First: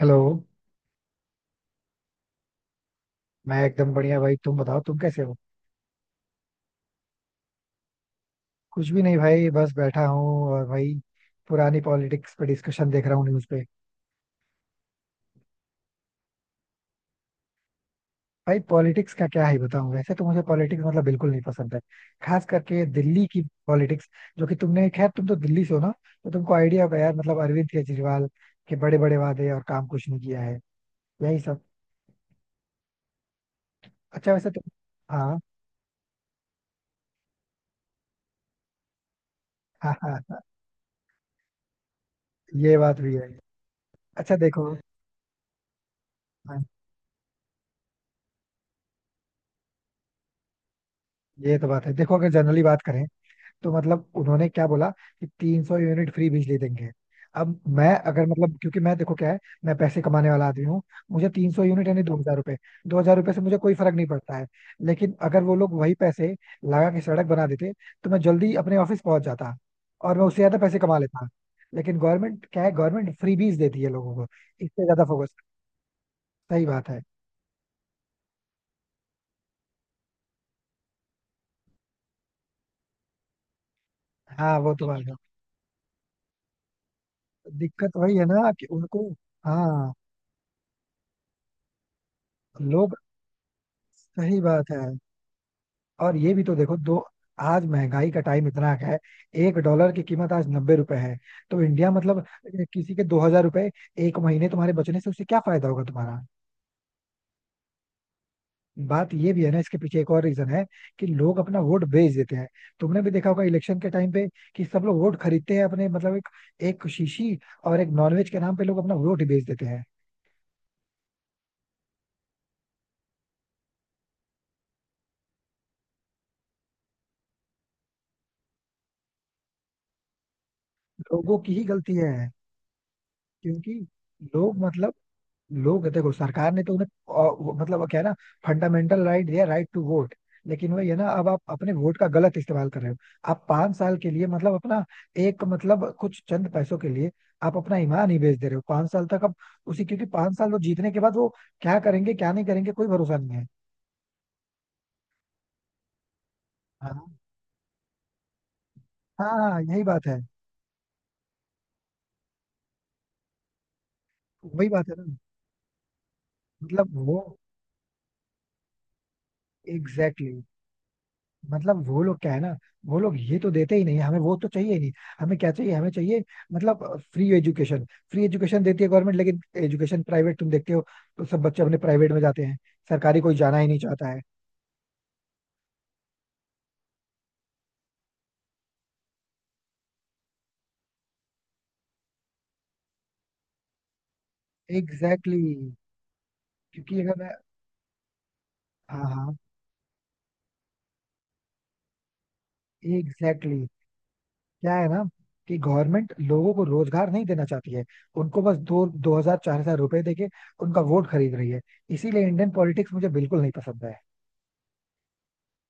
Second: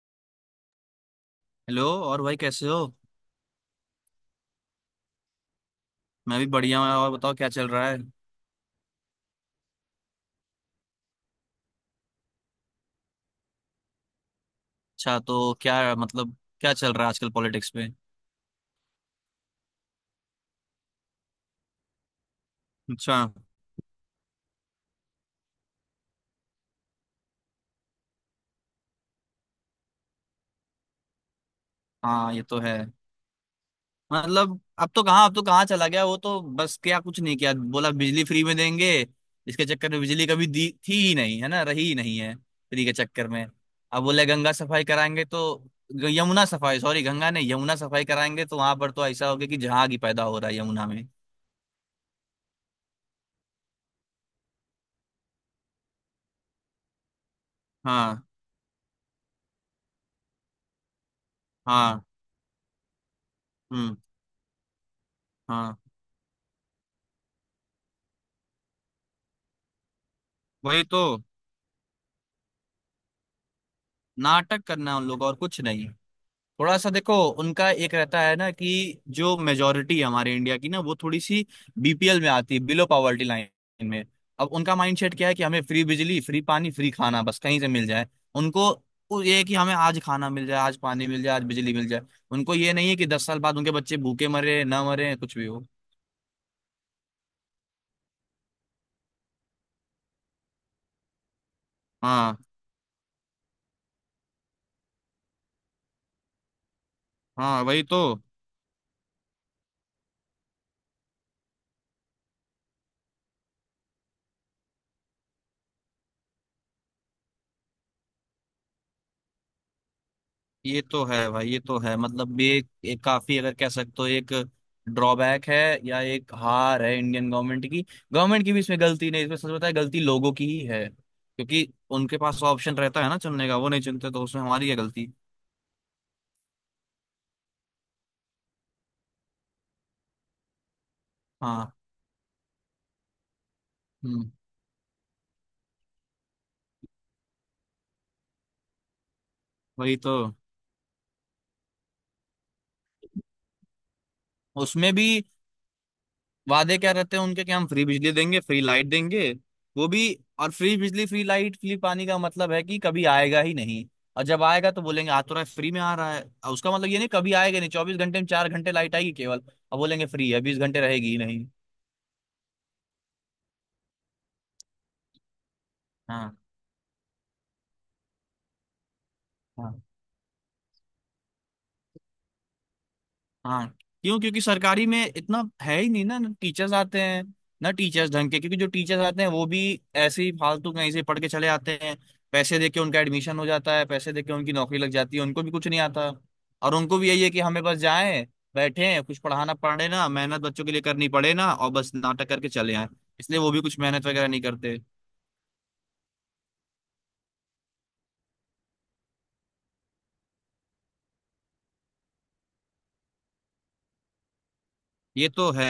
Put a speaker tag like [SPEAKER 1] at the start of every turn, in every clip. [SPEAKER 1] Hello.
[SPEAKER 2] Hello और भाई कैसे हो।
[SPEAKER 1] मैं एकदम बढ़िया भाई, तुम बताओ तुम कैसे हो।
[SPEAKER 2] मैं भी बढ़िया हूँ। और बताओ क्या चल रहा है।
[SPEAKER 1] कुछ भी नहीं भाई, बस बैठा हूँ और भाई पुरानी पॉलिटिक्स पे डिस्कशन देख रहा हूँ न्यूज़ पे।
[SPEAKER 2] अच्छा तो क्या मतलब, क्या चल रहा है आजकल पॉलिटिक्स में।
[SPEAKER 1] भाई पॉलिटिक्स का क्या ही बताऊँ, वैसे तो मुझे पॉलिटिक्स मतलब बिल्कुल नहीं पसंद है, खास करके
[SPEAKER 2] अच्छा।
[SPEAKER 1] दिल्ली की पॉलिटिक्स। जो कि तुमने, खैर तुम तो दिल्ली से हो ना, तो तुमको आइडिया होगा यार, मतलब अरविंद केजरीवाल के बड़े बड़े वादे और काम कुछ नहीं किया है, यही सब।
[SPEAKER 2] हाँ ये तो है।
[SPEAKER 1] अच्छा वैसे
[SPEAKER 2] मतलब
[SPEAKER 1] तुम।
[SPEAKER 2] अब तो कहाँ अब
[SPEAKER 1] हाँ।
[SPEAKER 2] तो कहाँ चला गया वो। तो बस क्या कुछ नहीं किया, बोला बिजली फ्री में देंगे। इसके चक्कर
[SPEAKER 1] हाँ
[SPEAKER 2] में
[SPEAKER 1] हाँ
[SPEAKER 2] बिजली
[SPEAKER 1] हाँ,
[SPEAKER 2] कभी दी थी ही नहीं, है ना, रही ही नहीं है
[SPEAKER 1] ये
[SPEAKER 2] फ्री के
[SPEAKER 1] बात भी है।
[SPEAKER 2] चक्कर में। अब बोले
[SPEAKER 1] अच्छा
[SPEAKER 2] गंगा
[SPEAKER 1] देखो।
[SPEAKER 2] सफाई कराएंगे, तो यमुना
[SPEAKER 1] हाँ,
[SPEAKER 2] सफाई, सॉरी, गंगा नहीं, यमुना सफाई कराएंगे, तो वहां पर तो ऐसा हो गया कि जहां की पैदा हो रहा है यमुना में।
[SPEAKER 1] ये तो बात है। देखो अगर जनरली बात करें तो मतलब उन्होंने क्या बोला कि 300 यूनिट फ्री बिजली देंगे। अब मैं
[SPEAKER 2] हाँ,
[SPEAKER 1] अगर मतलब क्योंकि मैं देखो क्या है, मैं पैसे कमाने वाला आदमी हूँ। मुझे तीन सौ यूनिट
[SPEAKER 2] हाँ,
[SPEAKER 1] यानी 2,000 रुपए, 2,000 रुपए से मुझे कोई फर्क
[SPEAKER 2] हम्म।
[SPEAKER 1] नहीं पड़ता है। लेकिन अगर वो लोग
[SPEAKER 2] हाँ
[SPEAKER 1] वही पैसे लगा के सड़क बना देते तो मैं जल्दी अपने ऑफिस पहुंच जाता और मैं उससे ज्यादा पैसे
[SPEAKER 2] वही
[SPEAKER 1] कमा
[SPEAKER 2] तो।
[SPEAKER 1] लेता। लेकिन गवर्नमेंट क्या है, गवर्नमेंट फ्रीबीज देती है लोगों को,
[SPEAKER 2] नाटक
[SPEAKER 1] इससे
[SPEAKER 2] करना
[SPEAKER 1] ज्यादा
[SPEAKER 2] उन लोग
[SPEAKER 1] फोकस।
[SPEAKER 2] और कुछ नहीं।
[SPEAKER 1] सही
[SPEAKER 2] थोड़ा
[SPEAKER 1] बात
[SPEAKER 2] सा
[SPEAKER 1] है।
[SPEAKER 2] देखो, उनका एक रहता है ना कि जो मेजोरिटी है हमारे इंडिया की ना, वो थोड़ी सी बीपीएल में आती है, बिलो पॉवर्टी लाइन में। अब
[SPEAKER 1] हाँ वो
[SPEAKER 2] उनका
[SPEAKER 1] तो बात है।
[SPEAKER 2] माइंडसेट क्या है कि हमें फ्री बिजली, फ्री पानी, फ्री खाना बस कहीं से मिल
[SPEAKER 1] दिक्कत
[SPEAKER 2] जाए।
[SPEAKER 1] वही है ना कि
[SPEAKER 2] उनको
[SPEAKER 1] उनको।
[SPEAKER 2] वो ये है कि हमें
[SPEAKER 1] हाँ।
[SPEAKER 2] आज खाना मिल जाए, आज पानी मिल जाए, आज बिजली मिल जाए। उनको ये नहीं
[SPEAKER 1] लोग।
[SPEAKER 2] है कि 10 साल बाद उनके बच्चे भूखे
[SPEAKER 1] सही
[SPEAKER 2] मरे
[SPEAKER 1] बात है।
[SPEAKER 2] ना मरे कुछ भी हो।
[SPEAKER 1] और ये भी तो देखो दो, आज महंगाई का टाइम इतना है। एक डॉलर की कीमत आज 90 रुपए है। तो इंडिया मतलब
[SPEAKER 2] हाँ।
[SPEAKER 1] किसी के 2,000 रुपए एक महीने तुम्हारे बचने से उससे क्या फायदा होगा तुम्हारा।
[SPEAKER 2] हाँ वही तो।
[SPEAKER 1] बात ये भी है ना, इसके पीछे एक और रीजन है कि लोग अपना वोट बेच देते हैं। तुमने भी देखा होगा इलेक्शन के टाइम पे कि सब लोग वोट खरीदते हैं अपने, मतलब एक एक शीशी और एक नॉनवेज के नाम पे लोग अपना वोट ही बेच देते हैं।
[SPEAKER 2] ये तो है भाई, ये तो है। मतलब ये एक एक काफी, अगर कह सकते हो, एक ड्रॉबैक है या एक हार है इंडियन गवर्नमेंट की। गवर्नमेंट की भी इसमें गलती नहीं, इसमें सच बताए गलती लोगों की ही है,
[SPEAKER 1] लोगों की ही
[SPEAKER 2] क्योंकि
[SPEAKER 1] गलती है
[SPEAKER 2] उनके पास ऑप्शन रहता है ना चुनने का। वो
[SPEAKER 1] क्योंकि
[SPEAKER 2] नहीं चुनते तो उसमें
[SPEAKER 1] लोग
[SPEAKER 2] हमारी है
[SPEAKER 1] मतलब
[SPEAKER 2] गलती।
[SPEAKER 1] लोग देखो, सरकार ने तो उन्हें मतलब वो क्या है ना, फंडामेंटल राइट दिया, राइट टू वोट। लेकिन वही है ना, अब आप
[SPEAKER 2] हाँ।
[SPEAKER 1] अपने वोट का गलत इस्तेमाल कर रहे हो। आप 5 साल के लिए
[SPEAKER 2] हम्म।
[SPEAKER 1] मतलब अपना, एक मतलब कुछ चंद पैसों के लिए आप अपना ईमान ही बेच दे रहे हो, 5 साल तक आप उसी
[SPEAKER 2] वही
[SPEAKER 1] क्योंकि
[SPEAKER 2] तो।
[SPEAKER 1] 5 साल वो जीतने के बाद वो क्या करेंगे क्या नहीं करेंगे कोई भरोसा नहीं है।
[SPEAKER 2] उसमें भी वादे क्या
[SPEAKER 1] हाँ
[SPEAKER 2] रहते हैं उनके कि हम फ्री बिजली देंगे, फ्री लाइट देंगे।
[SPEAKER 1] हाँ हाँ, यही
[SPEAKER 2] वो भी।
[SPEAKER 1] बात है।
[SPEAKER 2] और फ्री बिजली, फ्री लाइट, फ्री पानी का मतलब है कि कभी आएगा ही नहीं। और जब
[SPEAKER 1] वही
[SPEAKER 2] आएगा तो
[SPEAKER 1] बात है ना,
[SPEAKER 2] बोलेंगे आ तो रहा है, फ्री में आ रहा है। और उसका
[SPEAKER 1] मतलब
[SPEAKER 2] मतलब ये नहीं, कभी
[SPEAKER 1] वो,
[SPEAKER 2] आएगा नहीं। 24 घंटे में 4 घंटे लाइट आएगी केवल। और बोलेंगे फ्री
[SPEAKER 1] एग्जैक्टली,
[SPEAKER 2] है, 20 घंटे रहेगी ही नहीं।
[SPEAKER 1] मतलब वो लोग क्या है ना, वो लोग ये तो देते ही नहीं है, हमें वो तो चाहिए ही नहीं। हमें क्या चाहिए, हमें चाहिए
[SPEAKER 2] हाँ,
[SPEAKER 1] मतलब फ्री एजुकेशन। फ्री एजुकेशन देती है गवर्नमेंट, लेकिन
[SPEAKER 2] हाँ,
[SPEAKER 1] एजुकेशन प्राइवेट तुम देखते हो, तो सब बच्चे अपने प्राइवेट में जाते हैं, सरकारी कोई जाना ही
[SPEAKER 2] हाँ।
[SPEAKER 1] नहीं चाहता
[SPEAKER 2] क्यों,
[SPEAKER 1] है।
[SPEAKER 2] क्योंकि सरकारी में इतना है ही नहीं ना। ना टीचर्स आते हैं, ना टीचर्स ढंग के। क्योंकि जो टीचर्स आते हैं वो भी ऐसे ही फालतू कहीं से पढ़ के चले आते हैं। पैसे दे के उनका एडमिशन हो जाता है, पैसे दे के उनकी नौकरी लग जाती है,
[SPEAKER 1] एग्जैक्टली
[SPEAKER 2] उनको भी कुछ
[SPEAKER 1] exactly।
[SPEAKER 2] नहीं आता। और उनको
[SPEAKER 1] क्योंकि
[SPEAKER 2] भी
[SPEAKER 1] अगर
[SPEAKER 2] यही
[SPEAKER 1] मैं,
[SPEAKER 2] है कि हमें बस जाएं, बैठे,
[SPEAKER 1] हाँ
[SPEAKER 2] कुछ
[SPEAKER 1] हाँ,
[SPEAKER 2] पढ़ाना पड़े ना, मेहनत बच्चों के लिए करनी पड़े ना, और बस नाटक करके चले आए। इसलिए वो
[SPEAKER 1] एग्जैक्टली
[SPEAKER 2] भी
[SPEAKER 1] exactly।
[SPEAKER 2] कुछ मेहनत वगैरह नहीं
[SPEAKER 1] क्या
[SPEAKER 2] करते।
[SPEAKER 1] है ना कि गवर्नमेंट लोगों को रोजगार नहीं देना चाहती है, उनको बस दो दो हजार 4,000 रुपए देके उनका वोट खरीद रही है। इसीलिए इंडियन पॉलिटिक्स मुझे बिल्कुल नहीं पसंद है।
[SPEAKER 2] ये तो है,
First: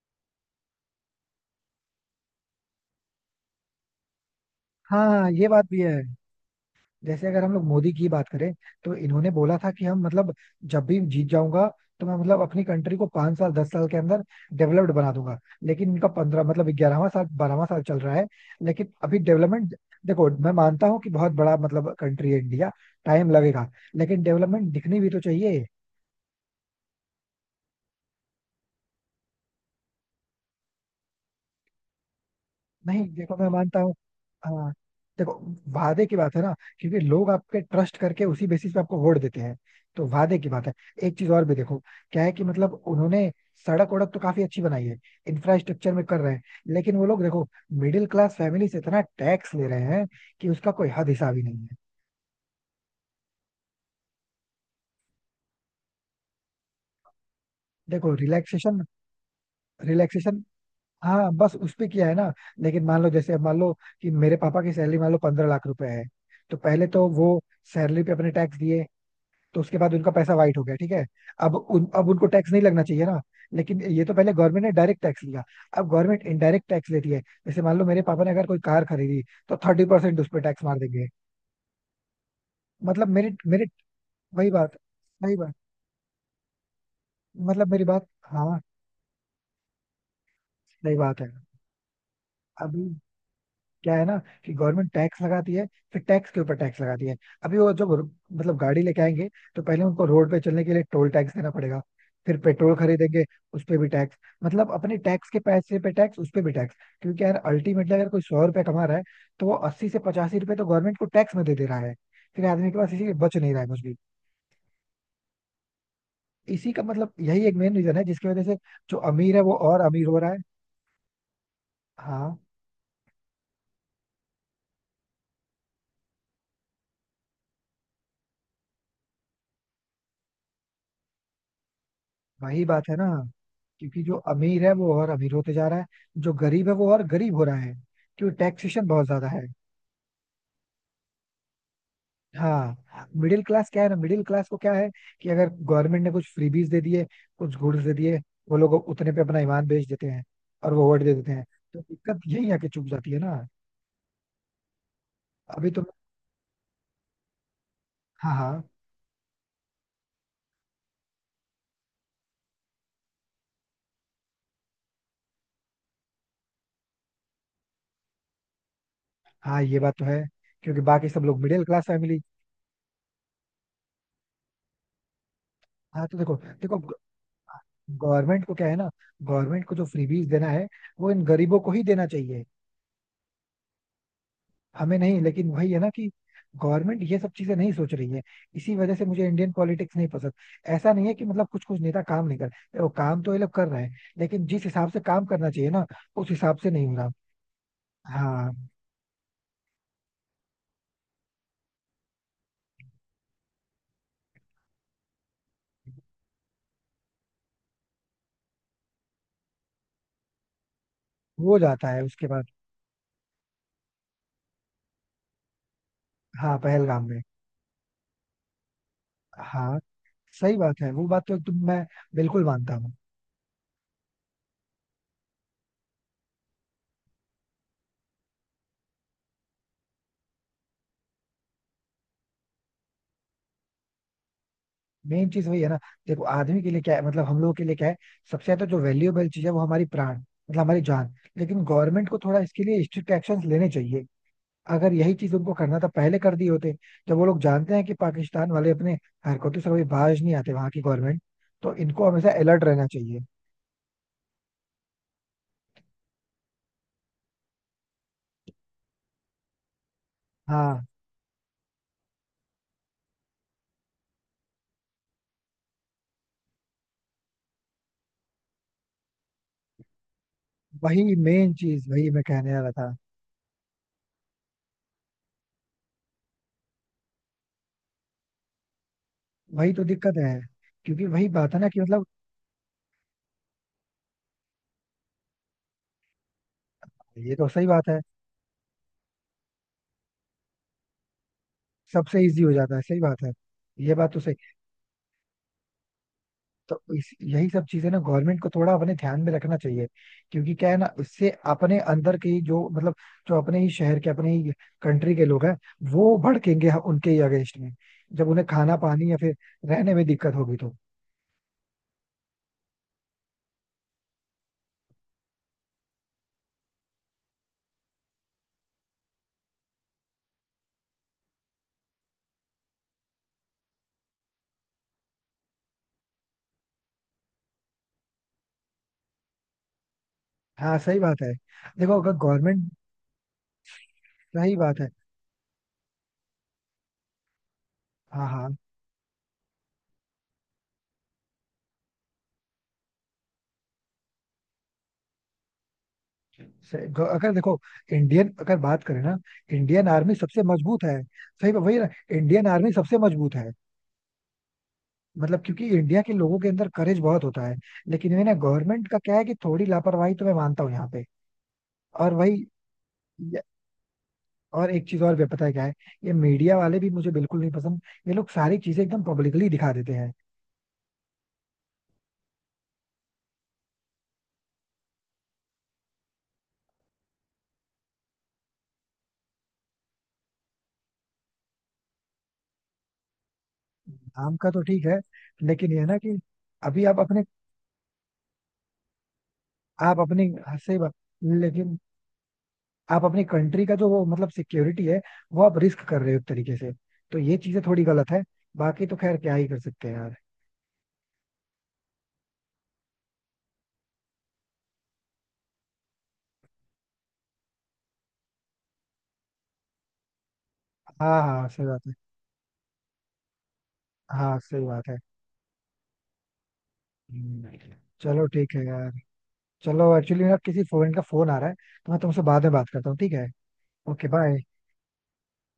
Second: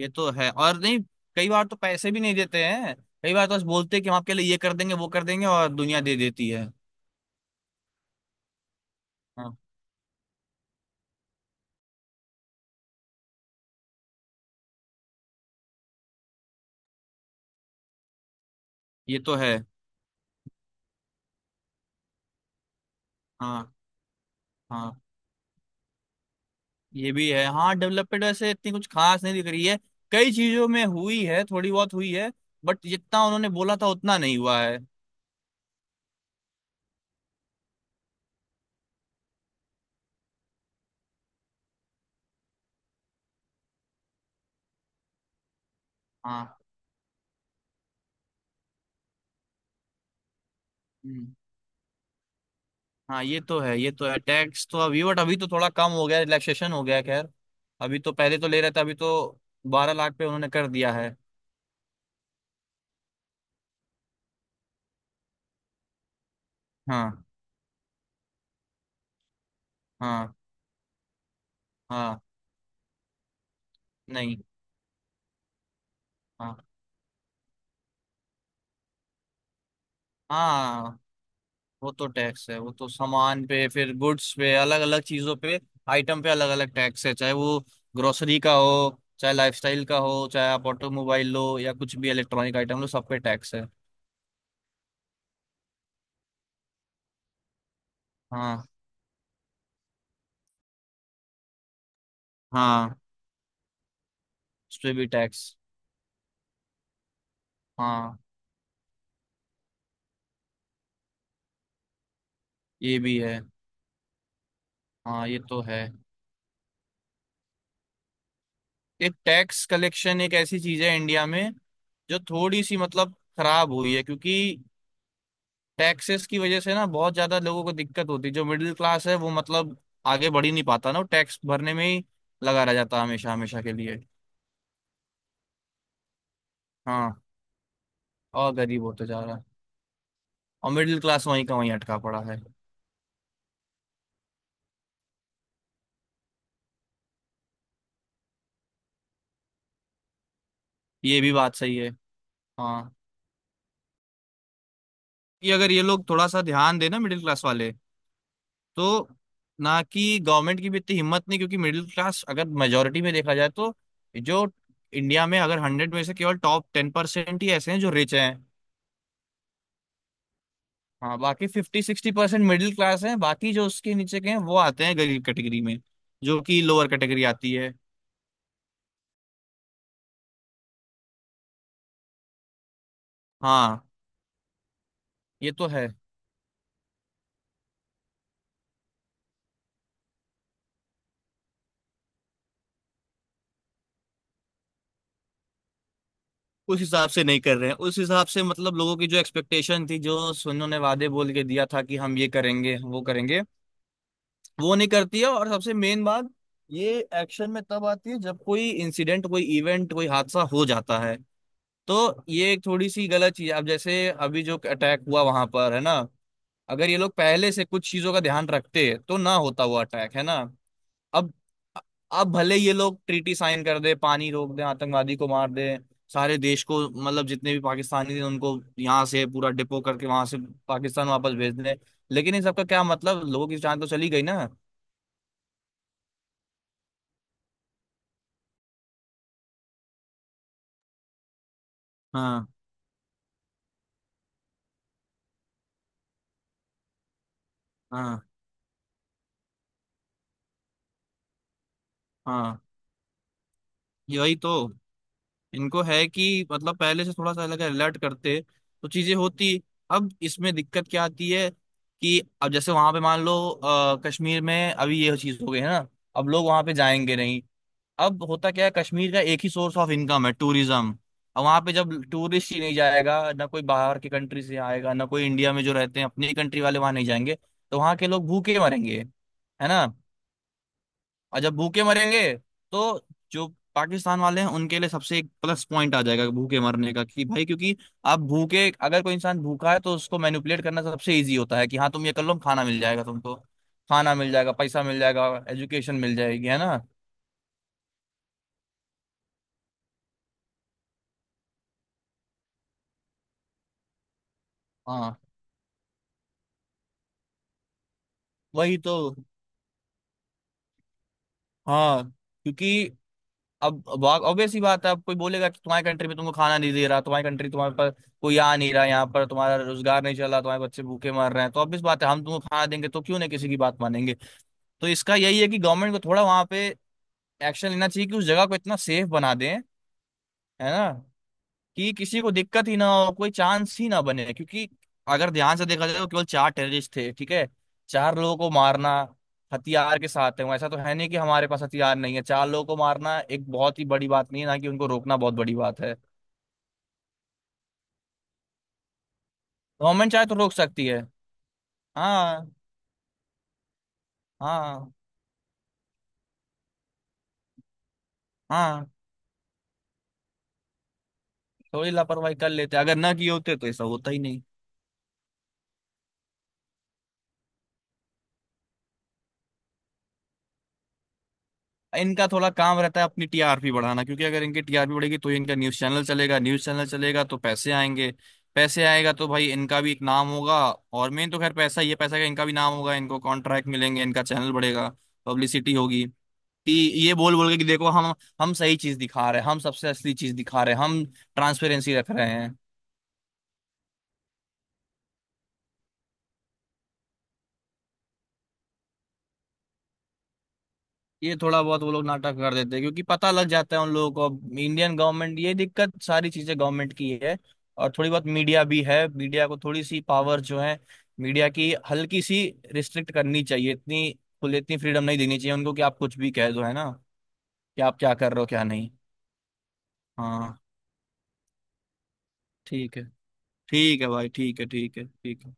[SPEAKER 2] ये तो है। और नहीं, कई बार तो पैसे भी नहीं देते हैं। कई बार तो बस बोलते हैं कि हम आपके लिए ये कर देंगे,
[SPEAKER 1] हाँ
[SPEAKER 2] वो कर
[SPEAKER 1] हाँ,
[SPEAKER 2] देंगे,
[SPEAKER 1] ये बात
[SPEAKER 2] और
[SPEAKER 1] भी है।
[SPEAKER 2] दुनिया दे देती है।
[SPEAKER 1] जैसे अगर हम लोग मोदी की बात करें तो इन्होंने बोला
[SPEAKER 2] हाँ।
[SPEAKER 1] था कि हम मतलब जब भी जीत जाऊंगा तो मैं मतलब अपनी कंट्री को 5 साल 10 साल के अंदर डेवलप्ड बना दूंगा। लेकिन इनका 15, मतलब 11वां साल 12वां साल चल रहा है, लेकिन अभी
[SPEAKER 2] ये तो है।
[SPEAKER 1] डेवलपमेंट। देखो मैं मानता हूँ कि बहुत बड़ा मतलब कंट्री है इंडिया, टाइम लगेगा।
[SPEAKER 2] हाँ,
[SPEAKER 1] लेकिन डेवलपमेंट
[SPEAKER 2] हाँ।
[SPEAKER 1] दिखनी भी तो चाहिए।
[SPEAKER 2] ये भी है। हाँ, डेवलपमेंट वैसे इतनी कुछ खास नहीं दिख रही है। कई चीजों में हुई है, थोड़ी बहुत हुई है, बट
[SPEAKER 1] नहीं
[SPEAKER 2] जितना
[SPEAKER 1] देखो मैं
[SPEAKER 2] उन्होंने बोला
[SPEAKER 1] मानता
[SPEAKER 2] था
[SPEAKER 1] हूँ।
[SPEAKER 2] उतना नहीं हुआ
[SPEAKER 1] हाँ।
[SPEAKER 2] है।
[SPEAKER 1] देखो, वादे की बात है ना, क्योंकि लोग आप पे ट्रस्ट करके उसी बेसिस पे आपको वोट देते हैं, तो वादे की बात है। एक चीज और भी देखो, क्या है कि मतलब उन्होंने सड़क वड़क तो काफी अच्छी बनाई है, इंफ्रास्ट्रक्चर में कर रहे हैं।
[SPEAKER 2] हाँ।
[SPEAKER 1] लेकिन वो लोग देखो, मिडिल क्लास फैमिली से इतना टैक्स ले रहे हैं कि उसका कोई हद
[SPEAKER 2] हम्म।
[SPEAKER 1] हिसाब ही नहीं है।
[SPEAKER 2] हाँ ये तो है, ये तो है। टैक्स तो अभी, बट अभी तो थोड़ा कम हो गया, रिलैक्सेशन हो गया है, खैर। अभी तो,
[SPEAKER 1] देखो
[SPEAKER 2] पहले तो ले रहे थे,
[SPEAKER 1] रिलैक्सेशन,
[SPEAKER 2] अभी तो 12 लाख पे
[SPEAKER 1] रिलैक्सेशन,
[SPEAKER 2] उन्होंने कर दिया है।
[SPEAKER 1] हाँ बस उस पे किया है ना। लेकिन मान लो, जैसे अब मान लो कि मेरे पापा की सैलरी मान लो 15 लाख रुपए है, तो पहले तो
[SPEAKER 2] हाँ।
[SPEAKER 1] वो सैलरी पे अपने टैक्स दिए, तो उसके बाद उनका
[SPEAKER 2] हाँ।
[SPEAKER 1] पैसा वाइट हो गया, ठीक है। अब
[SPEAKER 2] हाँ।
[SPEAKER 1] उनको टैक्स नहीं लगना चाहिए ना। लेकिन ये तो पहले
[SPEAKER 2] नहीं।
[SPEAKER 1] गवर्नमेंट ने डायरेक्ट टैक्स लिया, अब गवर्नमेंट
[SPEAKER 2] हाँ।
[SPEAKER 1] इनडायरेक्ट टैक्स लेती है। जैसे मान लो मेरे पापा ने अगर कोई कार खरीदी, तो 30% उस पर टैक्स मार
[SPEAKER 2] हाँ।
[SPEAKER 1] देंगे।
[SPEAKER 2] वो तो टैक्स है, वो तो
[SPEAKER 1] मतलब मेरे
[SPEAKER 2] सामान
[SPEAKER 1] मेरे
[SPEAKER 2] पे, फिर गुड्स
[SPEAKER 1] वही
[SPEAKER 2] पे,
[SPEAKER 1] बात,
[SPEAKER 2] अलग अलग
[SPEAKER 1] वही
[SPEAKER 2] चीजों
[SPEAKER 1] बात,
[SPEAKER 2] पे। आइटम पे अलग अलग टैक्स है, चाहे वो
[SPEAKER 1] मतलब मेरी बात,
[SPEAKER 2] ग्रोसरी का
[SPEAKER 1] हाँ
[SPEAKER 2] हो, चाहे लाइफस्टाइल का हो, चाहे आप
[SPEAKER 1] सही बात
[SPEAKER 2] ऑटोमोबाइल
[SPEAKER 1] है।
[SPEAKER 2] लो, या कुछ भी इलेक्ट्रॉनिक आइटम लो,
[SPEAKER 1] अभी
[SPEAKER 2] सब पे टैक्स है।
[SPEAKER 1] क्या है ना कि गवर्नमेंट टैक्स लगाती है, फिर टैक्स के ऊपर टैक्स लगाती है। अभी वो जब मतलब
[SPEAKER 2] हाँ।
[SPEAKER 1] गाड़ी लेके आएंगे, तो पहले उनको रोड पे चलने के लिए टोल टैक्स देना पड़ेगा, फिर पेट्रोल
[SPEAKER 2] हाँ।
[SPEAKER 1] खरीदेंगे, उस पे भी टैक्स। मतलब
[SPEAKER 2] उस पे
[SPEAKER 1] अपने
[SPEAKER 2] भी
[SPEAKER 1] टैक्स के
[SPEAKER 2] टैक्स।
[SPEAKER 1] पैसे पे टैक्स, उस पे भी टैक्स। क्योंकि यार अल्टीमेटली अगर
[SPEAKER 2] हाँ
[SPEAKER 1] कोई 100 रुपए कमा रहा है तो वो 80 से 85 रुपए तो गवर्नमेंट को टैक्स में दे दे रहा है, फिर आदमी के पास
[SPEAKER 2] ये
[SPEAKER 1] इसी के
[SPEAKER 2] भी है।
[SPEAKER 1] बच नहीं रहा है कुछ भी।
[SPEAKER 2] हाँ ये तो है।
[SPEAKER 1] इसी का मतलब यही एक मेन रीजन है जिसकी वजह से जो
[SPEAKER 2] एक
[SPEAKER 1] अमीर है वो
[SPEAKER 2] टैक्स
[SPEAKER 1] और अमीर हो
[SPEAKER 2] कलेक्शन
[SPEAKER 1] रहा
[SPEAKER 2] एक
[SPEAKER 1] है।
[SPEAKER 2] ऐसी चीज है इंडिया में जो
[SPEAKER 1] हाँ,
[SPEAKER 2] थोड़ी सी मतलब खराब हुई है, क्योंकि टैक्सेस की वजह से ना बहुत ज्यादा लोगों को दिक्कत होती है। जो मिडिल क्लास है वो मतलब आगे बढ़ ही नहीं पाता ना, वो टैक्स भरने में ही
[SPEAKER 1] वही
[SPEAKER 2] लगा रह
[SPEAKER 1] बात है
[SPEAKER 2] जाता है
[SPEAKER 1] ना,
[SPEAKER 2] हमेशा हमेशा के लिए।
[SPEAKER 1] क्योंकि जो अमीर है वो और अमीर होते जा रहा है, जो गरीब है वो और
[SPEAKER 2] हाँ।
[SPEAKER 1] गरीब हो रहा है, क्योंकि
[SPEAKER 2] और गरीब
[SPEAKER 1] टैक्सेशन बहुत
[SPEAKER 2] होते जा
[SPEAKER 1] ज्यादा
[SPEAKER 2] रहा है,
[SPEAKER 1] है।
[SPEAKER 2] और मिडिल क्लास वहीं का वहीं अटका पड़ा है।
[SPEAKER 1] हाँ, मिडिल क्लास क्या है ना, मिडिल क्लास को क्या है कि अगर गवर्नमेंट ने कुछ फ्रीबीज दे दिए, कुछ गुड्स दे दिए, वो लोग उतने पे अपना ईमान बेच देते हैं और वो वोट दे
[SPEAKER 2] ये
[SPEAKER 1] देते
[SPEAKER 2] भी
[SPEAKER 1] हैं।
[SPEAKER 2] बात सही
[SPEAKER 1] तो
[SPEAKER 2] है।
[SPEAKER 1] दिक्कत यही आके चुप
[SPEAKER 2] हाँ।
[SPEAKER 1] जाती है ना।
[SPEAKER 2] कि
[SPEAKER 1] अभी
[SPEAKER 2] अगर
[SPEAKER 1] तो,
[SPEAKER 2] ये लोग थोड़ा सा ध्यान देना मिडिल क्लास वाले,
[SPEAKER 1] हाँ हाँ
[SPEAKER 2] तो ना, कि गवर्नमेंट की भी इतनी हिम्मत नहीं, क्योंकि मिडिल क्लास अगर मेजोरिटी में देखा जाए तो, जो, इंडिया में अगर 100 में से केवल टॉप 10% ही ऐसे हैं जो रिच हैं।
[SPEAKER 1] हाँ, ये बात तो है। क्योंकि बाकी
[SPEAKER 2] हाँ,
[SPEAKER 1] सब लोग
[SPEAKER 2] बाकी
[SPEAKER 1] middle
[SPEAKER 2] fifty
[SPEAKER 1] class
[SPEAKER 2] sixty
[SPEAKER 1] family.
[SPEAKER 2] Percent middle class है, बाकी जो उसके नीचे के हैं वो आते हैं गरीब कैटेगरी में,
[SPEAKER 1] हाँ तो देखो,
[SPEAKER 2] जो कि
[SPEAKER 1] देखो
[SPEAKER 2] लोअर कैटेगरी आती है।
[SPEAKER 1] गवर्नमेंट को क्या है ना, गवर्नमेंट को जो फ्रीबीज देना है वो इन गरीबों को ही देना चाहिए,
[SPEAKER 2] हाँ
[SPEAKER 1] हमें नहीं। लेकिन
[SPEAKER 2] ये तो
[SPEAKER 1] वही है
[SPEAKER 2] है।
[SPEAKER 1] ना कि गवर्नमेंट ये सब चीजें नहीं सोच रही है, इसी वजह से मुझे इंडियन पॉलिटिक्स नहीं पसंद। ऐसा नहीं है कि मतलब कुछ कुछ नेता काम नहीं कर रहे, वो काम तो ये लोग कर रहे हैं लेकिन जिस हिसाब से काम करना चाहिए ना, उस हिसाब से
[SPEAKER 2] उस
[SPEAKER 1] नहीं हो रहा।
[SPEAKER 2] हिसाब से नहीं कर रहे हैं, उस हिसाब से
[SPEAKER 1] हाँ,
[SPEAKER 2] मतलब लोगों की जो एक्सपेक्टेशन थी, जो सुनो ने वादे बोल के दिया था कि हम ये करेंगे, हम वो करेंगे, वो नहीं करती है। और सबसे मेन बात, ये एक्शन में तब आती है जब कोई इंसिडेंट, कोई इवेंट, कोई हादसा हो जाता है।
[SPEAKER 1] हो जाता
[SPEAKER 2] तो
[SPEAKER 1] है उसके बाद।
[SPEAKER 2] ये एक थोड़ी सी गलत चीज है। अब जैसे अभी जो अटैक हुआ वहां पर, है ना,
[SPEAKER 1] हाँ,
[SPEAKER 2] अगर ये
[SPEAKER 1] पहलगाम
[SPEAKER 2] लोग
[SPEAKER 1] में।
[SPEAKER 2] पहले से कुछ चीजों का ध्यान रखते तो ना होता वो
[SPEAKER 1] हाँ
[SPEAKER 2] अटैक, है ना।
[SPEAKER 1] सही बात है, वो बात
[SPEAKER 2] अब
[SPEAKER 1] तो एकदम मैं
[SPEAKER 2] अब
[SPEAKER 1] बिल्कुल
[SPEAKER 2] भले ये
[SPEAKER 1] मानता हूँ।
[SPEAKER 2] लोग ट्रीटी साइन कर दे, पानी रोक दे, आतंकवादी को मार दे, सारे देश को मतलब जितने भी पाकिस्तानी थे उनको यहाँ से पूरा डिपो करके वहां से पाकिस्तान वापस भेज दे, लेकिन इन सबका क्या मतलब, लोगों की जान तो चली गई ना।
[SPEAKER 1] मेन चीज वही है ना, देखो आदमी के लिए क्या है, मतलब हम लोगों के लिए क्या है, सबसे ज्यादा जो वैल्यूएबल चीज है वो हमारी प्राण मतलब हमारी जान, लेकिन गवर्नमेंट को थोड़ा
[SPEAKER 2] हाँ।
[SPEAKER 1] इसके लिए स्ट्रिक्ट एक्शन लेने चाहिए। अगर यही चीज उनको करना था पहले कर दिए होते। जब वो लोग जानते हैं कि
[SPEAKER 2] हाँ।
[SPEAKER 1] पाकिस्तान वाले अपने हरकतों से कभी बाज नहीं आते वहां की गवर्नमेंट, तो इनको हमेशा
[SPEAKER 2] हाँ।
[SPEAKER 1] अलर्ट रहना चाहिए।
[SPEAKER 2] यही तो। इनको है कि मतलब पहले से थोड़ा सा अलग अलर्ट करते तो चीजें होती। अब इसमें
[SPEAKER 1] हाँ,
[SPEAKER 2] दिक्कत क्या आती है कि अब जैसे वहां पे मान लो कश्मीर में अभी ये चीज हो गई है ना, अब लोग वहां पे जाएंगे नहीं। अब होता क्या है, कश्मीर का एक ही सोर्स ऑफ इनकम है, टूरिज्म।
[SPEAKER 1] वही
[SPEAKER 2] अब
[SPEAKER 1] मेन
[SPEAKER 2] वहां पे
[SPEAKER 1] चीज
[SPEAKER 2] जब
[SPEAKER 1] वही मैं
[SPEAKER 2] टूरिस्ट
[SPEAKER 1] कहने
[SPEAKER 2] ही
[SPEAKER 1] वाला
[SPEAKER 2] नहीं
[SPEAKER 1] था।
[SPEAKER 2] जाएगा, ना कोई बाहर की कंट्री से आएगा, ना कोई इंडिया में जो रहते हैं अपनी कंट्री वाले वहां नहीं जाएंगे, तो वहां के लोग भूखे मरेंगे, है
[SPEAKER 1] वही तो
[SPEAKER 2] ना।
[SPEAKER 1] दिक्कत है। क्योंकि वही
[SPEAKER 2] और
[SPEAKER 1] बात
[SPEAKER 2] जब
[SPEAKER 1] है ना कि
[SPEAKER 2] भूखे
[SPEAKER 1] मतलब,
[SPEAKER 2] मरेंगे तो जो पाकिस्तान वाले हैं उनके लिए सबसे एक प्लस पॉइंट आ जाएगा भूखे मरने का, कि
[SPEAKER 1] ये
[SPEAKER 2] भाई,
[SPEAKER 1] तो सही
[SPEAKER 2] क्योंकि
[SPEAKER 1] बात है।
[SPEAKER 2] आप भूखे, अगर कोई इंसान भूखा है तो उसको मैनिपुलेट करना सबसे इजी होता है कि हाँ तुम ये कर
[SPEAKER 1] सबसे
[SPEAKER 2] लो,
[SPEAKER 1] इजी हो
[SPEAKER 2] खाना
[SPEAKER 1] जाता है,
[SPEAKER 2] मिल
[SPEAKER 1] सही
[SPEAKER 2] जाएगा
[SPEAKER 1] बात है,
[SPEAKER 2] तुमको,
[SPEAKER 1] ये बात
[SPEAKER 2] खाना
[SPEAKER 1] तो
[SPEAKER 2] मिल
[SPEAKER 1] सही है।
[SPEAKER 2] जाएगा, पैसा मिल जाएगा, एजुकेशन मिल जाएगी, है ना।
[SPEAKER 1] तो इस यही सब चीजें ना गवर्नमेंट को थोड़ा अपने ध्यान में रखना चाहिए। क्योंकि क्या है ना, इससे अपने अंदर के ही जो मतलब जो अपने ही शहर के अपने ही कंट्री
[SPEAKER 2] हाँ
[SPEAKER 1] के लोग हैं वो भड़केंगे उनके ही अगेंस्ट में, जब उन्हें खाना
[SPEAKER 2] वही तो।
[SPEAKER 1] पानी या फिर रहने में दिक्कत होगी तो।
[SPEAKER 2] हाँ, क्योंकि अब ऑब्वियस ही बात है, अब कोई बोलेगा कि तुम्हारी कंट्री में तुमको खाना नहीं दे रहा, तुम्हारी कंट्री, तुम्हारे पास कोई आ नहीं रहा यहाँ पर, तुम्हारा रोजगार नहीं चल रहा, तुम्हारे बच्चे भूखे मर रहे हैं, तो ऑब्वियस बात है हम तुमको खाना देंगे तो क्यों नहीं किसी की बात मानेंगे। तो इसका यही है कि गवर्नमेंट को थोड़ा वहां पे एक्शन लेना चाहिए कि उस जगह को इतना सेफ बना दें, है
[SPEAKER 1] हाँ
[SPEAKER 2] ना,
[SPEAKER 1] सही बात है।
[SPEAKER 2] कि
[SPEAKER 1] देखो अगर
[SPEAKER 2] किसी को दिक्कत
[SPEAKER 1] गवर्नमेंट,
[SPEAKER 2] ही ना हो, कोई चांस ही ना बने।
[SPEAKER 1] सही
[SPEAKER 2] क्योंकि
[SPEAKER 1] बात है,
[SPEAKER 2] अगर ध्यान से देखा जाए तो केवल चार टेररिस्ट थे, ठीक है, चार
[SPEAKER 1] हाँ
[SPEAKER 2] लोगों को
[SPEAKER 1] हाँ
[SPEAKER 2] मारना हथियार के साथ, है वो ऐसा तो है नहीं कि हमारे पास हथियार नहीं है, चार लोगों को मारना एक बहुत ही बड़ी बात नहीं है ना, कि उनको रोकना बहुत बड़ी बात है।
[SPEAKER 1] अगर देखो, इंडियन अगर बात करें ना, इंडियन
[SPEAKER 2] गवर्नमेंट
[SPEAKER 1] आर्मी
[SPEAKER 2] चाहे तो
[SPEAKER 1] सबसे
[SPEAKER 2] रोक
[SPEAKER 1] मजबूत
[SPEAKER 2] सकती है।
[SPEAKER 1] है, वही ना। इंडियन
[SPEAKER 2] हाँ,
[SPEAKER 1] आर्मी सबसे मजबूत है।
[SPEAKER 2] हाँ,
[SPEAKER 1] मतलब क्योंकि इंडिया के लोगों के अंदर करेज बहुत होता है, लेकिन ये ना
[SPEAKER 2] हाँ।
[SPEAKER 1] गवर्नमेंट का क्या है कि थोड़ी लापरवाही तो मैं मानता हूँ यहाँ पे।
[SPEAKER 2] थोड़ी
[SPEAKER 1] और
[SPEAKER 2] लापरवाही
[SPEAKER 1] वही,
[SPEAKER 2] कर लेते, अगर ना किए होते तो ऐसा होता ही नहीं।
[SPEAKER 1] और एक चीज और भी पता है क्या है, ये मीडिया वाले भी मुझे बिल्कुल नहीं पसंद, ये लोग सारी चीजें एकदम पब्लिकली दिखा देते हैं।
[SPEAKER 2] इनका थोड़ा काम रहता है अपनी टीआरपी बढ़ाना, क्योंकि अगर इनकी टीआरपी बढ़ेगी तो इनका न्यूज चैनल चलेगा, न्यूज चैनल चलेगा तो पैसे आएंगे, पैसे आएगा तो भाई इनका भी एक नाम होगा। और मेन तो खैर पैसा ही है, पैसा का, इनका भी नाम होगा, इनको कॉन्ट्रैक्ट मिलेंगे, इनका
[SPEAKER 1] नाम का
[SPEAKER 2] चैनल
[SPEAKER 1] तो ठीक
[SPEAKER 2] बढ़ेगा,
[SPEAKER 1] है लेकिन
[SPEAKER 2] पब्लिसिटी
[SPEAKER 1] ये है ना
[SPEAKER 2] होगी,
[SPEAKER 1] कि
[SPEAKER 2] कि
[SPEAKER 1] अभी
[SPEAKER 2] ये बोल बोल के कि देखो, हम सही चीज दिखा रहे हैं, हम सबसे
[SPEAKER 1] आप
[SPEAKER 2] असली
[SPEAKER 1] अपने
[SPEAKER 2] चीज दिखा रहे
[SPEAKER 1] से
[SPEAKER 2] हैं, हम
[SPEAKER 1] लेकिन
[SPEAKER 2] ट्रांसपेरेंसी रख रहे हैं।
[SPEAKER 1] आप अपनी कंट्री का जो वो मतलब सिक्योरिटी है, वो आप रिस्क कर रहे हो एक तरीके से, तो ये चीजें थोड़ी गलत है, बाकी तो खैर क्या ही कर सकते हैं यार।
[SPEAKER 2] ये थोड़ा बहुत वो लोग नाटक कर देते हैं, क्योंकि पता लग जाता है उन लोगों को। अब इंडियन गवर्नमेंट ये दिक्कत, सारी चीजें गवर्नमेंट की है, और थोड़ी बहुत मीडिया भी है, मीडिया को थोड़ी सी पावर जो है,
[SPEAKER 1] हाँ हाँ
[SPEAKER 2] मीडिया
[SPEAKER 1] सही
[SPEAKER 2] की,
[SPEAKER 1] बात है।
[SPEAKER 2] हल्की सी रिस्ट्रिक्ट करनी चाहिए इतनी,
[SPEAKER 1] हाँ
[SPEAKER 2] खुले,
[SPEAKER 1] सही
[SPEAKER 2] इतनी
[SPEAKER 1] बात है।
[SPEAKER 2] फ्रीडम नहीं देनी चाहिए उनको कि आप कुछ भी कह दो, है ना,
[SPEAKER 1] हम्म,
[SPEAKER 2] कि आप क्या
[SPEAKER 1] चलो
[SPEAKER 2] कर रहे हो
[SPEAKER 1] ठीक है
[SPEAKER 2] क्या
[SPEAKER 1] यार,
[SPEAKER 2] नहीं।
[SPEAKER 1] चलो एक्चुअली ना
[SPEAKER 2] हाँ।
[SPEAKER 1] किसी फ्रेंड का फोन आ रहा है, तो मैं तुमसे बाद में बात करता हूँ,
[SPEAKER 2] ठीक है।
[SPEAKER 1] ठीक है।
[SPEAKER 2] ठीक है
[SPEAKER 1] ओके
[SPEAKER 2] भाई,
[SPEAKER 1] बाय।
[SPEAKER 2] ठीक है, ठीक है, ठीक है।